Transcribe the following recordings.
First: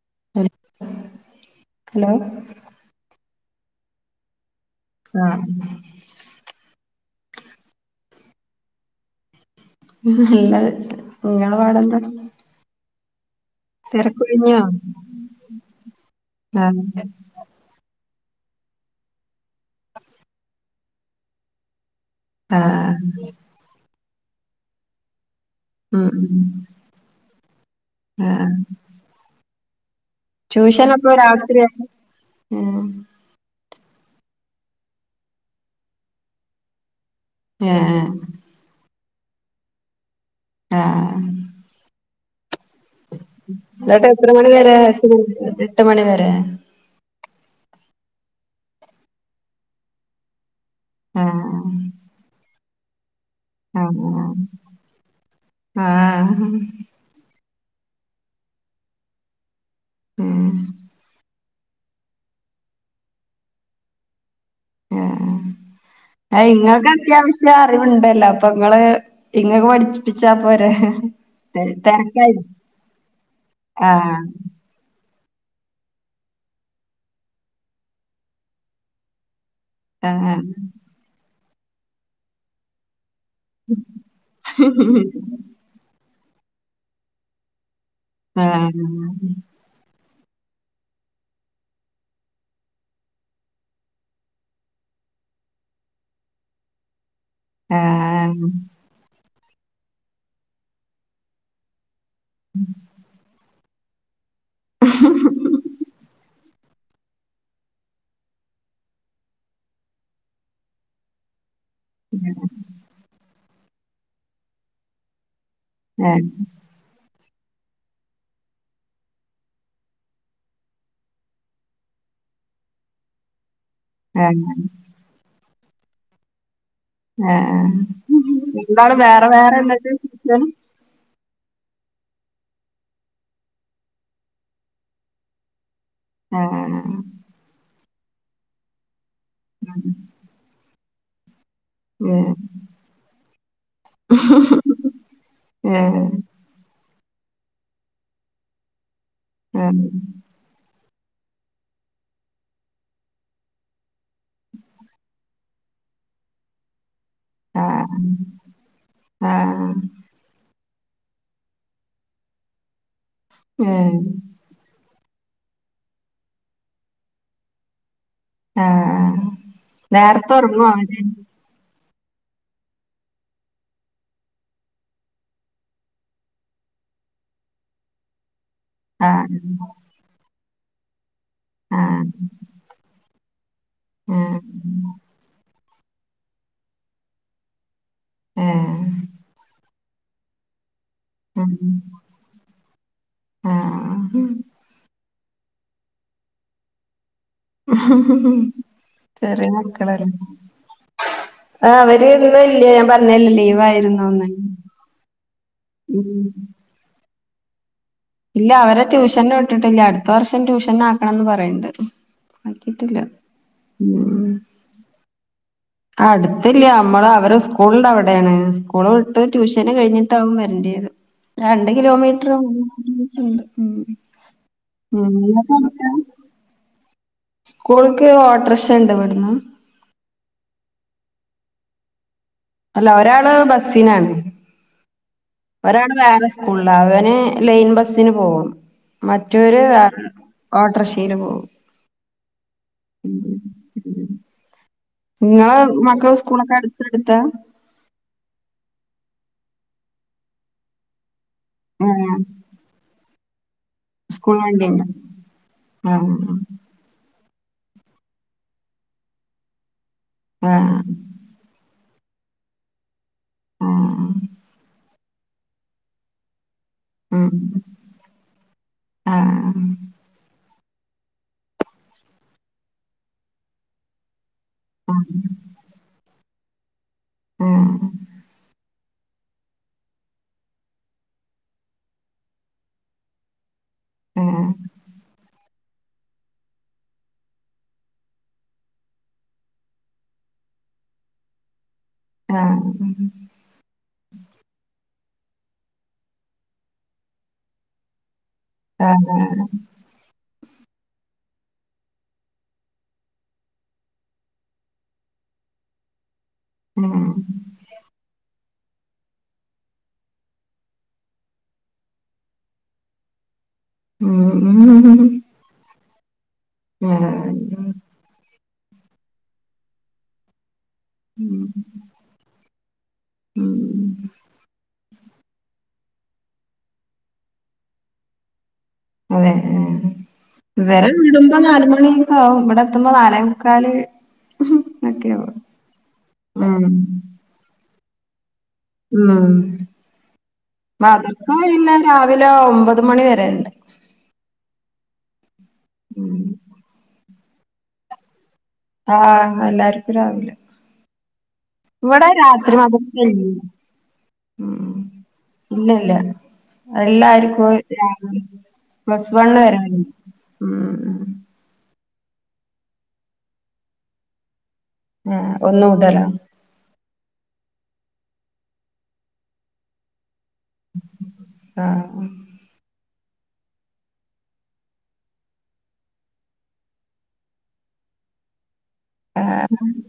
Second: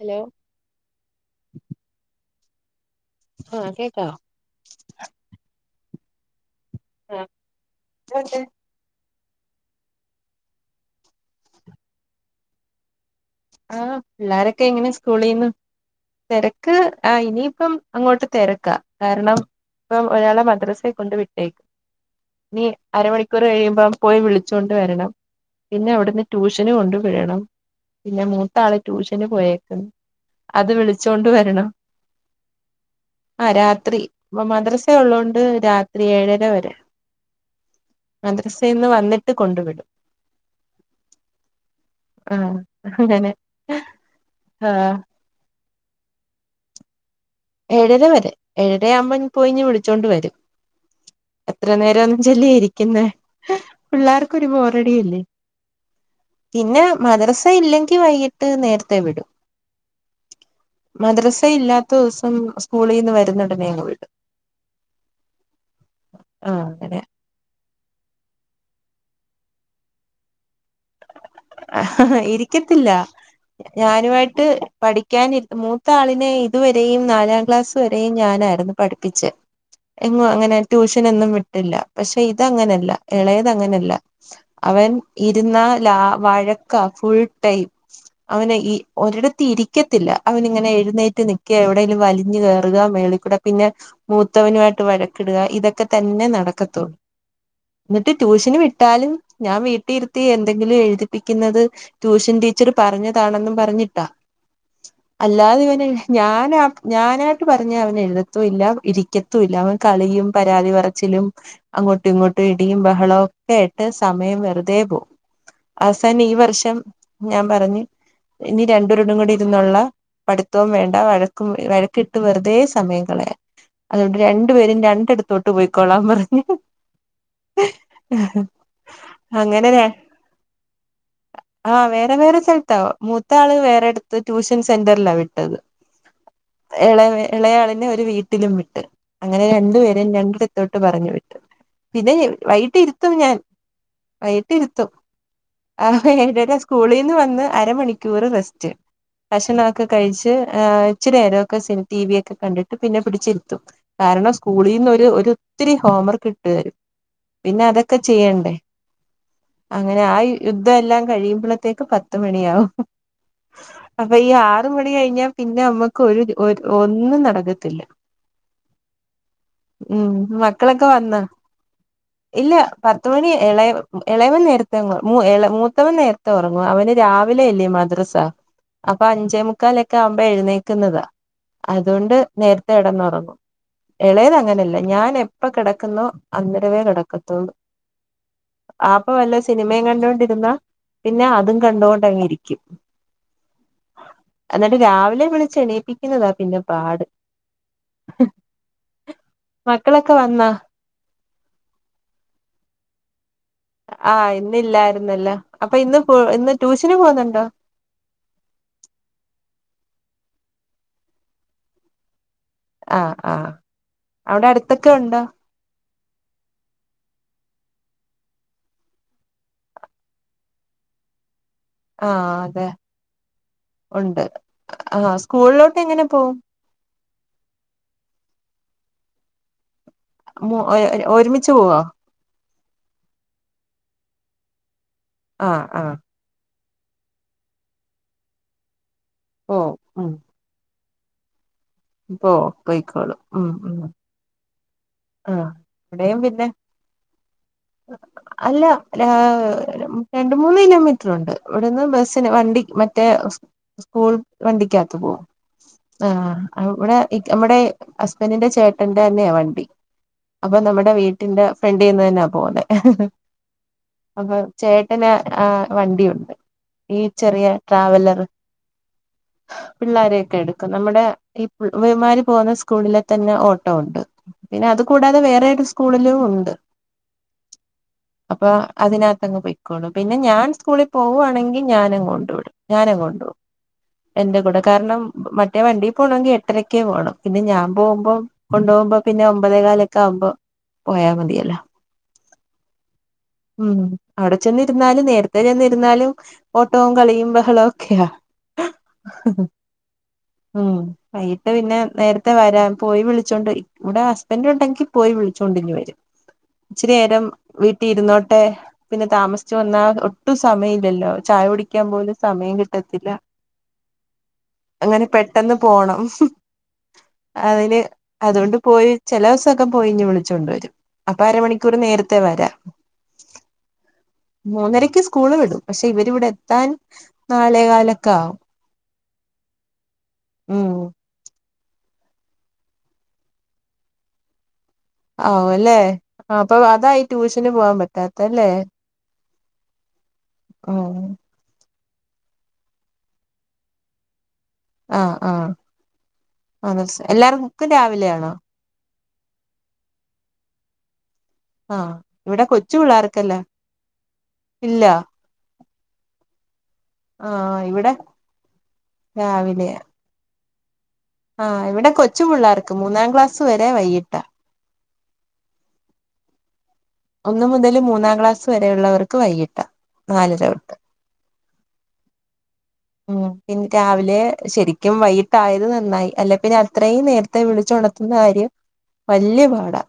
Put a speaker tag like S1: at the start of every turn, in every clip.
S1: Hello
S2: hello
S1: ആഹ കേക്കോ
S2: ആഹ
S1: ആഹ അക്കെ
S2: നല്ല നിങ്ങ പാടെന്താ
S1: ആഹ
S2: തിരക്കൊഴിഞ്ഞോ
S1: പിള്ളോരൊക്കെ എങ്ങനെ സ്കൂളീന്ന് തിരക്ക്
S2: ആഹ്
S1: ആ ഇനിയിപ്പം അങ്ങോട്ട് തിരക്കാ കാരണം ഇപ്പം ഒരാളെ മദ്രസയെ കൊണ്ട് വിട്ടേക്കും നീ
S2: ആഹ്
S1: അരമണിക്കൂർ കഴിയുമ്പോ പോയി വിളിച്ചൊണ്ട് വരണം പിന്നെ
S2: ഉം
S1: അവിടുന്ന്
S2: ഉം
S1: ട്യൂഷന് കൊണ്ടുപടണം പിന്നെ
S2: ആഹ്
S1: മൂത്ത ആളെ ട്യൂഷന് പോയേക്കുന്നു അത്
S2: ട്യൂഷനപ്പോ
S1: വിളിച്ചൊണ്ട് വരണം
S2: രാത്രിയാ ഏഹ്
S1: ആ രാത്രി രാത്രി മദ്രസ ഉള്ളതൊണ്ട് രാത്രി ഏഴര വരെ
S2: ഏഹ്
S1: മദ്രസൽന്ന് വന്നിട്ട് കൊണ്ടു വിടും
S2: ആഹ
S1: ആഹ
S2: എന്നട്ട് എത്ര മണിിവരെ
S1: ആഹ്
S2: എട്ട എട്ട് മണിവരെ
S1: ഏഴര വരെ ഏഴയാവുമ്പോ പോയിഞ് വിളിച്ചോണ്ട് വരും
S2: ആഹ്
S1: എത്ര നേര ഒന്നും ചെല്ലിയ ഇരിക്കുന്ന
S2: ആഹ്
S1: പിള്ളേർക്കൊരു ബോറടിിയല്ലേ
S2: ആഹ്
S1: പിന്നെ മദ്ര അ ഇല്ലെങ്കി വൈകിട്ട് നേരത്തെ വിടും
S2: ഉം
S1: മദ്രസ ഇല്ലാത്ത ദിവസം സ്കൂളിൽ നിന്ന് വരുന്നടനെങ്ങ വീട്
S2: ആ ആ
S1: ആഹ്
S2: ഇങ്ങൾക്ക്
S1: അങ്ങനെ
S2: അത്യാവശ്യം അറിവുണ്ടല്ലോ അപ്പൊ നിങ്ങള് ഇങ്ങൊക്ക്െ പഠിപ്പിച്ചാ പോര
S1: ആ ഇരിക്കത്തില്ല
S2: ആഹ്
S1: ഞാനുമായിട്ട് പഠ പഠാന മൂത്ത ആളിനെ ഇതുവരെയും നാലാം ക്ലാസ് വരെയും ഞാനായിരുന്നു പഠിപ്പിച്ച് എങ്ങ
S2: ആഹ്
S1: അങ്ങനെ ട്യൂഷനൊന്നും വിട്ടില്ല പക്ഷെ ഇതങ്ങനെയല്ല ഇളയത് അങ്ങനെയല്ല അവൻ ഇരുന്നാ ലാ വഴക്ക ഫുൾ ടൈം അവനെ ഈ
S2: ആഹ്
S1: ഒരിടത്ത് ഇരിക്ക ത്തില്ല അവനി ഇങ്ങനെ എഴുന്നേറ്റ് നിക്കുക എവിടെേങ്കലും വലിഞ്ഞഞ് കയറുക മേളിക്കൂടെ പിന്നെ മൂത്തവനുമായിട്ട് പഴക്കിടുക ഇതൊക്കെ തന്നെ നടക്കത്തുള്ളൂ എന്നിട്ട്
S2: ആഹ്
S1: ട്യൂഷന് വിട്ടാലും ഞാൻ വീട്ടിരുത്തി എന്തെങ്കിലും എഴുതിപ്പിക്കുന്നത് ട്യൂഷൻ ടീച്ചർ പറഞ്ഞതാണെന്നും പറഞ്ഞിട്ടാ അല്ലാതെ ഇവനെ ഞൻ ഞാനായിട്ട് പറഞ്ഞ അവൻ എഴുതത്തും ഇല്ല ഇരിക്കത്തും ഇല്ല അവൻ കളിയും പരാതി പറച്ചിലും അങ്ങോട്ടും ഇങ്ങോട്ടും ഇടിയും ബഹളവും ഒക്കെ ആട്ട് സമയം വെറുതെ പോകവും ആസൻ
S2: ഏഹ്
S1: ഈ വർഷം ഞാൻ പറഞ്ഞു ഇനി രണ്ടൂരുടും കൂടി ഇരുന്നുുള്ള പഠിത്തം വേണ്ട വഴക്കും വഴക്കിട്ട് വെറുതെ സമയങ്ങളെ
S2: ഏഹ്
S1: അതുകൊണ്ട് രണ്ടു പേരും രണ്ടിടത്തോട്ട് പോയിക്കോള്ളാംൻ പറഞ്ഞഞ്
S2: ആഹ എന്നന്താണ് വേറെ വേറെട്ട
S1: ആഹ് വേറെ വേറെ സ്ഥലത്താവാ മൂത്ത ആള് വേറെടുത്ത് ട്യൂഷൻ സെന്റിലാ വിട്ടത്
S2: ആഹ്
S1: ഇള ഇളയാളിനെ ഒരു വീട്ടിലും വിട്ട് അങ്ങനെ രണ്ടുപേരും രണ്ടിടത്തോട്ട് വിട്ട് പറഞ്ഞു വിട്ട് പിന്നെ
S2: ഏഹ്
S1: വൈകട്ട് ഇരുത്തും ഞാൻ വൈകട്ടിരുത്തും ആ
S2: ഏഹ്
S1: എല്ല സ്കൂളിൽ നിന്ന് വന്ന് അരമണിക്കൂർ റെസ്റ്റ് കക്ഷണംൊക്കെ
S2: ഏഹ്
S1: കഴിച്ച് ആ ഇച്ചരി നേരമൊക്കെ സ ടി വി ഒക്കെ കണ്ടിട്ട് പിന്നെ പിടിച്ചിരുത്തും കാരണം സ്കൂളിൽ നിന്നന്ന് ഒരു ഒത്തിരി പിന്നെതൊക്കെ
S2: ആഹ്
S1: ചെയ്യണ്ടേ
S2: ആഹ്
S1: ദ് എല്ലാം കഴിയുമ്പഴത്ത പണ
S2: ഏഹ്
S1: അണ കഴിഞ്ഞാൽ പിന്നെ നമ്മുക്ക് ഒരു ഒന്നും നടക്കത്തില്ല
S2: ആഹ്
S1: ഉ
S2: നേരത്തെ ഉറങ്ങുവോ
S1: മക്കളൊക്കെ
S2: അവര്
S1: വന്ന ഇല്ല പത്ത മണി ഇളയ ഇളയമൻ നേര മൂത്തവൻ നേരത്തെ ഉറങ്ങും അവന് രാവിലെ അല്ലേ മദ്രസ അപ്പൊ
S2: ആഹ്
S1: അഞ്ചേ മുുക്കാലൊക്കെ ആവുമ്പോ എഴുന്നേക്കുന്നതാ
S2: ആഹ്
S1: അതുകൊണ്ട് നേരത്തെ ഇടന്നുറങ്ങു ഇളയത്
S2: ആഹ്
S1: അങ്ങനല്ല ഞാൻ എപ്പ കിട അന്നരവേ കിടക്കത്തൂ
S2: ഏഹ്
S1: ആപ്പ വല്ല സിനിമയും കണ്ടോൊണ്ടിരുന്ന പിന്നെ
S2: ഉം
S1: അതും കണ്ടുകൊണ്ടങ്ങെ ഇരിക്കും
S2: ആഹ്
S1: എന്നിട്ട് രാവിലെ വിളിച്ച എണേപ്പിക്കുന്നതാ പിന്നെ പാട്
S2: ചെറിയ ആക്കളല്ലേ
S1: മക്കളൊക്കെ വന്നാ
S2: ആ അവര് ഇന്നല്ലോ ഞാൻ പറഞ്ഞല്ലല്ല
S1: ആഹ് ഇന്നല്ലായിരുന്നല്ലോ അപ്പൊ ഇന്ന് പോ
S2: ഉം
S1: ഇന്ന് ട്യൂഷന് പോുന്നുണ്ടോ
S2: ഇല്ല അവരെ ട്യൂഷൻ ഇട്ടിട്ടില്ല അടുത്ത വർഷം ട്യൂഷൻ ആക്കണംന്ന് പറയണ്ടും ആക്കിട്ടില്ലോ
S1: ആഹ് ആഹ്
S2: ഉ
S1: അവിടെ അടുത്തൊക്കെ ഉണ്ടോ
S2: അടുത്തല്ല നമ്മള് അവര് സ്കൂളിണ്ട് അവിടെയാണ് സ്കൂള് വിട്ട് ട്യൂഷന് കഴിഞ്ഞിട്ടാകും വരണ്ടേ [unintelligible] രണ്ട്
S1: ആഹ് അതെ
S2: കിലോമീറ്ററണ്ട്
S1: ഉണ്ട് ആഹ് സ്കൂളിലോട്ട് എങ്ങനെ പോവും
S2: സ്കൂൾക്ക് ഓട്ട്രഷണ്ട് വട്ന്ന്
S1: മൊ ഏ ഒരു ഒരുമിച്ച് പോവോ
S2: അല്ല ഒരാള് ബസ്സിനാണ്
S1: ആഹ് ആഹ്
S2: ഒരാള് വേറെ സ് കൂള്ളാ അവന് ലൈൻ ബസ്സിന് പോകും മറ്റോര്
S1: പോവും
S2: വേറെ
S1: ഉം
S2: ഓട്ടർക്ഷ ട്ടീന് പോവും
S1: പോ പൊയ്ക്കോളൂ ഉമ് ഉമ്
S2: ഉം നിങ്ങളെ മക്കളെ സ്കൂളൊക്കെ അടുത്ത അടുത്താ?
S1: അല്ല രാഹ് രണ്ട് മൂന്ന് കിലോമീറ്റർ ഉണ്ട് ഇവിടുന്ന്
S2: ആ
S1: ബസ്സിന് വണ്ടി മറ്റേ സ് സ്കൂൾ വണ്ടിക്കാത്ത് പോകും
S2: ആ
S1: ആഹ് ഇവിടെ ഇവടെ ഹസ്ബന്റിന്റെ ചേട്ടന്റെ തന്നെയാ വണ്ടി
S2: ആ
S1: അപ്പൊ നമ്മടെ വീട്ടിന്റെ ഫ്രണ്ടിന്ന് തന്നാ പോന്നെ
S2: ആ
S1: അപ്പൊ ചേട്ടന് ആഹ് വണ്ടിയുണ്ട് ഈ
S2: ആ
S1: ചെറിയ ട്രാവലർ
S2: ആ ആ
S1: പിള്ളോരെയൊക്കെ എട് നമ്മടെ ഈ [unintelligible] പോകുന്ന സ്കൂളിലെ തന്നെ ഓട്ടോ ഉണ്ട്. പിന്നെ അത് കൂടാതെ വേറെരു സ്കൂളിലും ഉണ്ട് അപ്പൊ അതിനകത്തങ്ങ് പൊയിക്കോളും പിന്നെ ഞാൻ സ്കൂളിൽ പോവാണെങ്കിൽ ഞാനും കൊണ്ട്‌ വിടും ഞാനും കൊണ്ടോവും
S2: ആ
S1: എന്റെ കൂടെ
S2: ആ
S1: കാരണം മ മറ്റേ വണ്ടിൽ പോണോങ്കിൽ എട്ടരക്കേ പോണം പിന്നെ ഞാൻ പോകുമ്പോ കൊണ്ടോകുമ്പോ പിന്നെ ഒമ്പതേ കാലൊക്കെ ആകുമ്പോ പോയാ മതിയല്ലോ
S2: ആഹ് മ്
S1: ഉമ് അവിടെ ചെന്നി ഇരുന്നാലും നേരത്തെ ചെന്നിരുന്നാലും ഓട്ടോ കളിയും ബഹളോക്കെയാ
S2: ആഹ് ആഹ്
S1: ഉമ് വൈകട്ട് പിന്നെ നേരത്തെ വരാൻ പോയി വിളിച്ചോണ്ട് ഇവിടെ ഹസ്ബൻന്റ് ഉണ്ടെങ്കി പോയി വിളിച്ചോണ്ടിങ്ങ് വരും ഇച്ചിരി നേരം വീട്ടിൽ ഇരുന്നോ ട്ടെ പിന്നെ താമസിച്ചു വന്നാ ഒട്ടും സമയം ഇല്ലല്ലോ ചായ കുടിക്കാൻ പോലും സമയം കിട്ടത്തില്ല
S2: ഉം,
S1: അങ്ങനെ പെട്ടൊന്ന് പോണം.
S2: ആ,
S1: അതിന് അതോണ്ട് പോയി ചെലോസൊക്കെ പോയി ങ്ങ് വിളിച്ചൊണ്ട് വരും അപ്പ അരമണിക്കൂർ നേരത്തെ വരാം
S2: ഉം.
S1: മൂന്നരക്ക് സ്കൂള് വിടും. പക്ഷെ ഇവരിവിടെ എത്താൻ നാലേ കാലൊക്കെ ആവും.
S2: അതെ ഏഹ്
S1: ഉം
S2: ഇവരെ വിടുമ്പോ നാല് മ ണിയൊക്കെ ആവും. ഇവടെ എത്തുമ്പോ നാലേ മുക്കാല് ഒക്കെയാവും
S1: ആവും അല്ലെ, ആ അപ്പൊ
S2: ഉം
S1: അതാ ഈ ട്യൂഷന് പോവാൻ പറ്റാത്തെ, അല്ലേ
S2: വാ പഠിക്കാൻ ഒയ് വില്ലാതെ രാവിലെ ഒമ്പത് മണി വരെണ്ട്.
S1: ആഹ്, ആഹ്
S2: ഉം
S1: ആ എല്ലാർക്കും രാവിലെ ആണോ
S2: ആഹ്, എല്ലാര്ക്കും രാവിലെ
S1: ആഹ്
S2: ഇവടെ
S1: ഇവിടെ
S2: രാത്രി
S1: കൊച്ചു
S2: മദർസെ
S1: പിള്ളേർക്കല്ല
S2: [inaudible] ഉം,
S1: ഇല്ല
S2: ഇല്ലല്ല എല്ലാര്ക്കും
S1: ആഹ് ഇവിടെ
S2: രാവി [inaudible] പ്ലസ്‌ വൺ
S1: രാവിലെയാ
S2: വരായി ഉം
S1: ആഹ്, ഇവടെ കൊച്ചു പിള്ളാർക്ക്, മൂന്നാം ക്ലാസ് വരെ വൈകിട്ടാ.
S2: ആഹ്, ഒന്നു മുതലോ
S1: ഒന്ന മുതല് മൂന്നാം ക്ലാസ് വരെയള്ളവർക്ക് വൈകിട്ട, നാലര തൊട്ട്
S2: ആഹ് ആ
S1: പിൻ, രാവിലെ ശരിക്കും വൈകിട്ടായത് നന്നായി, അല്ലെ പിന്നെ അത്രയും നേരത്തെ വിളിച്ചു ഒണത്തുന്ന കാര്യം വല്യ പാടാ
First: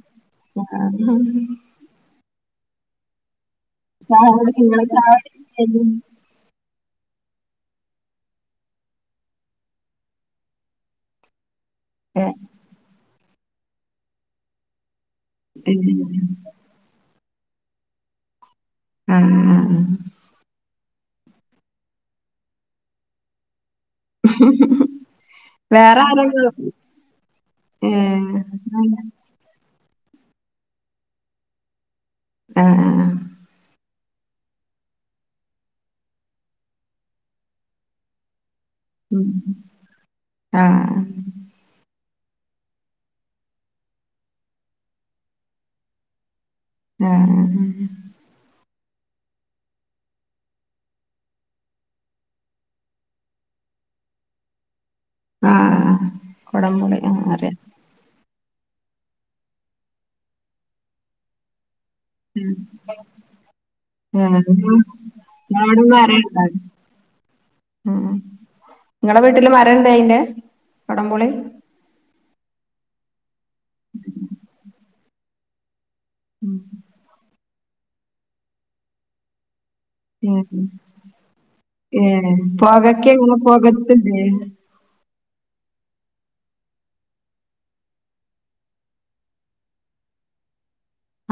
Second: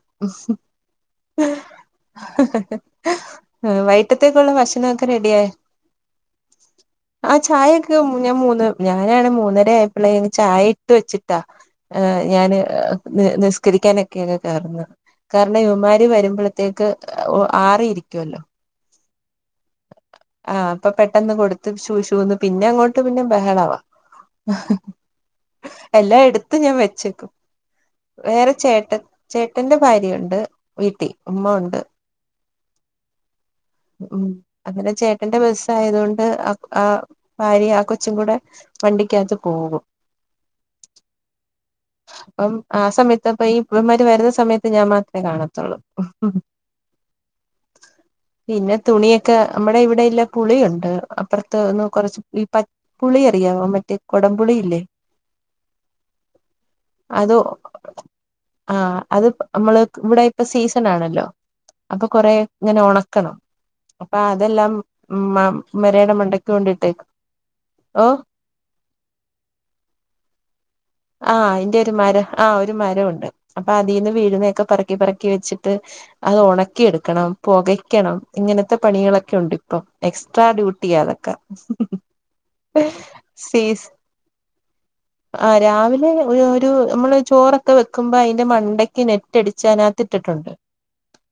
S1: ആഹ് വൈട്ടത്തേക്കുള്ള
S2: ആഹ്
S1: ഭക്ഷണവൊക്കെ റെഡിയായൊ? ആ ചായൊക്കെ ഞാൻ മൂന്ന്, ഞാനാണ് മൂന്നര ആയപ്പോള്ളെ ചായ ഇട്ട് വെച്ചിട്ടാ ഞാന് നി നിസ്കരിക്കാനൊക്കെ അങ്ങ് കയറുന്നത് കാരണം ഇവൻമാരി വരുമ്പോഴത്തേക്ക് ആറിയിരിക്കുവല്ലോ
S2: ആ അ അ
S1: ആ അപ്പൊ പെട്ടെന്ന് കൊടുത് ശൂ ശൂന്ന് പിന്നെ അങ്ങോട്ട് പിന്നെ ബഹളവാ
S2: വേറെ
S1: എല്ലാം
S2: ആരെങ്കിലും
S1: എടുത്ത ഞാൻ വെച്ചേക്കും
S2: ഏഹ്
S1: വേറെ ചേട്ടൻ ചേട്ടന്റെ ഭാര്യുണ്ട് വീട്ടി ഉമ്മ ഉണ്ട്
S2: ആഹ ആഹ ആഹ
S1: ഉം അങ്ങനെ ചേട്ടന്റെ ബസ്സ ആയതൊണ്ട് ആ ഭാര്യ ആ കൊച്ചും കൂടെ
S2: ഉം
S1: വണ്ടിക്കാത്ത് പോകും
S2: ആഹ്
S1: അപ്പം ആ സമയത്ത്പ്പ ഈ ഇവൻമാരി വരുന്ന സമയത്ത് ഞാൻ മാത്രമേ കാണത്തുള്ളൂ
S2: ആഹ ഉ ഉ
S1: പിന്നെ തുണിയൊക്കെ നമ്മുടെ ഇവിടെല്ല പുളിയുണ്ട് അപ്പുറത്ത് ഒന്ന് കുറച്ച് ഈ പ പുളി അറിയോ മറ്റേ കൊടംപുളിയില്ലേ
S2: ആഹ കൊടം പുളി ആ അറിയാം
S1: ആഹ അത് നമ്മള് ഇവിടെ ഇപ്പ സീസൺ ആണല്ലോ അപ്പൊ കൊറേ ഇങ്ങനെ ഉണക്കണം അപ്പൊ
S2: ആഹ്
S1: അതെല്ലാം മ
S2: അവിടൊന്നും
S1: മരയുടെ മണ്ടക്ക്
S2: അറിയണ്ട
S1: കൊണ്ടിട്ടേക്ക്
S2: ഉം നിങ്ങളടെ വീട്ടില് മരംണ്ട് അയിന്റെ കൊടംപുളി
S1: ആഹ അയിന്റെ ഒരു മരം ആഹ ഒരു മരം ഉണ്ട് അപ്പൊ അതിൽന്ന് വീഴുന്നൊക്കെ പറക്കി പറക്കി വെച്ചിട്ട് അത് ഉണക്കിെടുക്കണം പുകയ്ക്കണം ഇങ്ങനത്തെ പണികളൊക്കെ ഉണ്ട് അപ്പ എക്സ്ട്രാ ഡ്യൂട്ടി അതൊക്കെ
S2: ഏ പോകക്കെ എല്ല
S1: സീസ്
S2: പോകത്തേ
S1: ആഹ് രാവിലെ ഒരു നമ്മള് ചോറൊക്കെ വെക്കുമ്പോ അതിന്റെ മണ്ടക്ക് നെറ്റടിച്ചതിനകത്ത് ഇട്ടിട്ടുണ്ട്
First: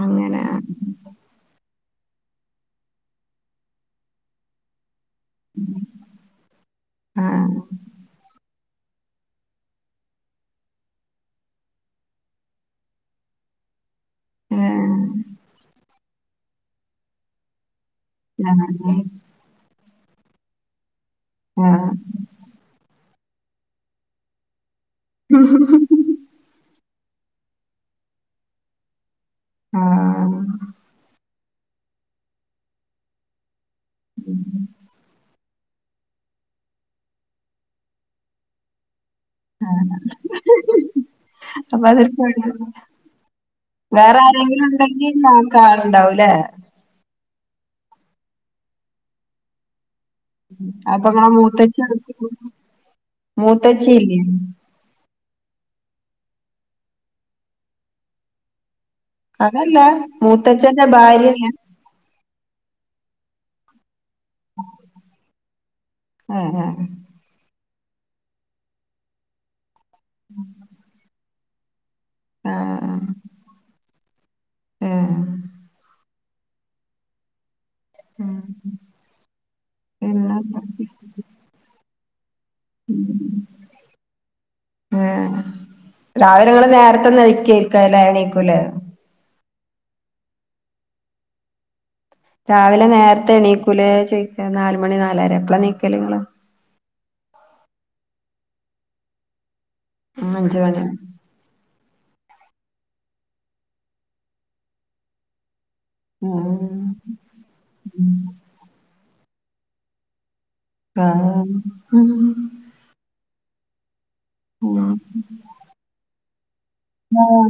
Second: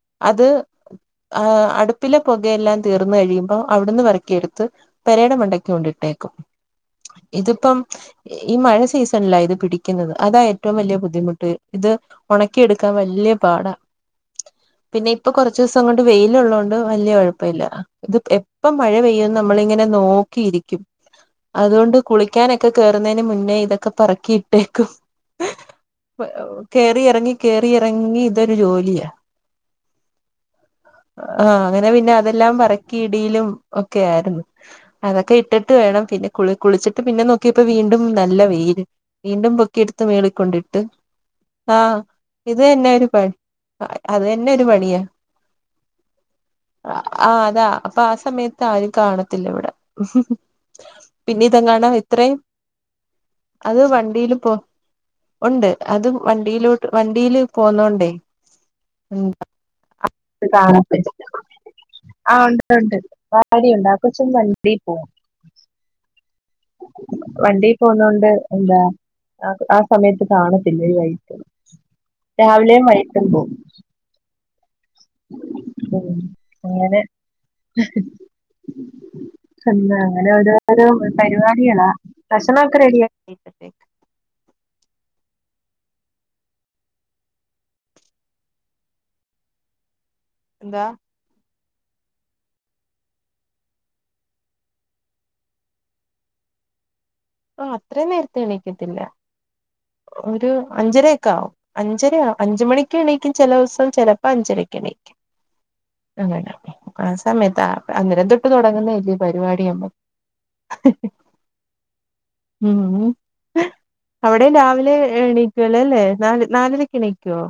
S2: അങ്ങനെ
S1: അത് ആ അടു ഉപ്പിലെ പുകയെല്ലാം തീർന്ന് കഴിയുമ്പോൾ അവിടുന്ന് പെറക്കിയെടുത്ത് പെരയുടെ മണ്ടക്ക് കൊണ്ടിട്ടേക്കും
S2: ആഹ്
S1: ഇതിപ്പം ഈ മഴ സീസൺ ലാ ഇത് പിടിക്കുന്നത് അതാ ഏറ്റവും വലിയ ബുദ്ധിമുട്ട് ഇത് ഉണക്കിയെടുക്കാൻ വലിയ പാടാ
S2: ആഹ്
S1: പിന്നെ ഇപ്പൊ കൊറച്ച ദിവസം അങ്ങോട്ട് വെയില ഉള്ളതത് കൊണ്ട് വല്യയ കുഴപ്പ ഇല്ല ഇത്
S2: ആഹ്
S1: എപ്പം മഴ പെയ്യന്ന് നമ്മളിങ്ങനെ നോക്കിയിരിക്കും
S2: ആഹ്
S1: അതുകൊണ്ട് കുളിക്കാനൊക്കെ കേയറുന്നതിന് മുന്നേ ഇതൊക്കെ പറക്കിയിട്ടേക്കും കേറി ഇറങ്ങി കേറിയിറങ്ങി ഇതൊരു ജോലിയാ
S2: ആഹ്
S1: ആഹ അങ്ങനെ പിന്നെ അതെല്ലാം പറക്കി ഇടിയിലും ഒക്കെ ആയിരുന്നു അതൊക്കെ ഇട്ടിട്ട് വേണം പിന്നെ കുളി കുളിച്ചിട്ട് പിന്നെ നോക്കിയപ്പോ വീണ്ടും നല്ല വെയ്ല് വീണ്ടും പൊക്കി എടുത്ത് മീളിക്കൊണ്ടിട്ട്
S2: അപ്പൊ
S1: ആഹ്
S2: അതൊരു പണി
S1: ഇത് തന്നെ ഒരു പണി
S2: വേറെ
S1: അത് തന്നെ ഒരു
S2: ആരെങ്കിലും
S1: പണിയാ
S2: ഉണ്ടെങ്കി നോക്കാ ആളുണ്ടാവൂല്ലേ
S1: ആ അതാ അപ്പൊ ആ സമയത്ത് ആരും കാണത്തില്ല ഇവിടെ
S2: അപ്പൊ ഇങ്ങളെ
S1: പിന്നെ ഇതെ
S2: മൂത്തച്ചി
S1: കാണാ എത്രയും അത്
S2: മൂത്തച്ചി ഇല്ലേ
S1: വണ്ടിയില് പോ ഉണ്ട് അതും വണ്ടിയിലോട്ട് വണ്ടിയില് പോന്നോണ്ടേ
S2: അതല്ല മൂത്തച്ഛന്റെ ഭാര്യയല്ല
S1: ആഹ ഉണ്ട് ഉണ്ട് വാരിണ്ട കൊച്ചും വണ്ടിൽ പോകും
S2: ആഹ് ആഹ്
S1: വണ്ടിയി പോന്ന കൊണ്ട് എന്താ ആ ആ സമയത്ത് കാണത്തില്ല ഈ വൈട്ടും രാവിലെയും
S2: ആഹ്
S1: വൈകിട്ടും പോവും
S2: ആഹ്
S1: അങ്ങനെ
S2: ആഹ്
S1: ന്ത അങ്ങനെ
S2: പിന്നെന്താ
S1: ഓരോരോ പരിപാടിയണാ ഭക്ഷണക്കെ റെഡിയ ആ
S2: ആഹ രാവിലെ ഇവ്ടെ നേരത്തെ ഒന്ന അഴിക്കായിരിക്ക ല എണീക്കൂല
S1: എന്താ
S2: രാവിലെ നേരത്തെ എണീക്കുല ചോദിക്ക നാലുമണി നാലര എപ്പളാ എനീക്കല് നിങ്ങള്?
S1: ആ അത്രയും നേരത്തെ എണീക്കത്തില്ല
S2: ഉം
S1: ഒരു
S2: അഞ്ച് മണി
S1: അഞ്ചരയൊക്കെ ആവും. അഞ്ചര അഞ്ച് മണിക്ക് എണീക്കും ചില ദിവസം ചിലപ്പോ അഞ്ചരക്ക് എണീക്കും. അങ്ങ ആ സമയത്ത് അന്നേരം തൊട്ട് തുടങ്ങുന്നല്ലേ പരിപാടി ഉം. അവിടെ രാവിലെ എണക്കുവല്ലേല്ലേ നാല് നാലരയ്ക്ക് എണീക്കുവോ?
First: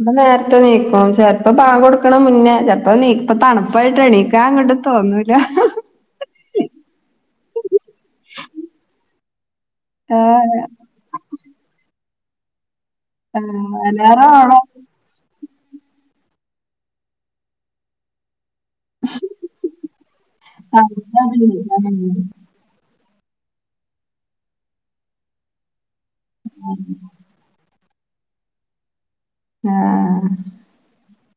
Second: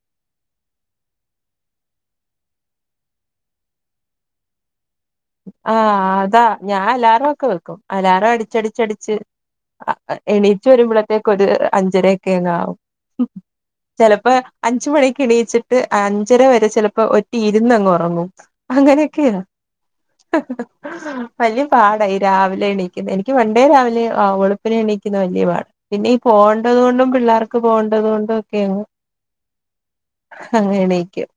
S2: ഇപ്പ നേരത്തെ എനീക്കും ചെിലപ്പോ ബാങ്ക് കൊടുക്കണ മുന്നേ ചെലപ്പോ നീപ്പ തണുപ്പായിട്ട് എണീക്കാ അങ്ങട്ട്
S1: ആഹ് അതാ ഞാൻ അലാറം ഒക്കെ വെക്കും അലാറം അടിച്ചടിച്ചടിച്ച്
S2: ആഹ്
S1: എണീച്ച് വരുമ്പോഴത്തേക്ക ഒരു അഞ്ചരയക്കെങ്ങ ആകും.
S2: ആഹ് അലാറം
S1: ചിലപ്പോ
S2: ഓണാ
S1: അഞ്ച് മണിക്ക് എണീച്ചിട്ട് ഇച്ചര വരെ ചിലപ്പോ ഒറ്റി ഇരുന്നങ്ങ് ഉറങ്ങും അങ്ങനെയൊക്കെയ വലിയ പാടായി രാവിലെണ എനിക്ക് പണ്ടേ രാവിലെ വെളുപ്പിനെ എണീക്കുന്ന വലിയ പാട പിന്നെ ഈ പോവണ്ടത് കൊണ്ടും പിള്ളേർക്ക് പോകണ്ടത് കൊണ്ടും ഒക്കെയങ്ങ്
S2: ആഹ്
S1: അങ്ങനെ എണീക്കും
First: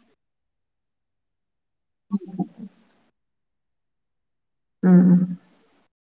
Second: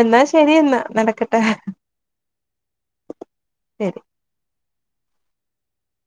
S1: എന്നാ ശരിയെന്നാ നടക്കട്ടെ.
S2: [unintelligible]
S1: ശരി.
S2: ഉം ഉം.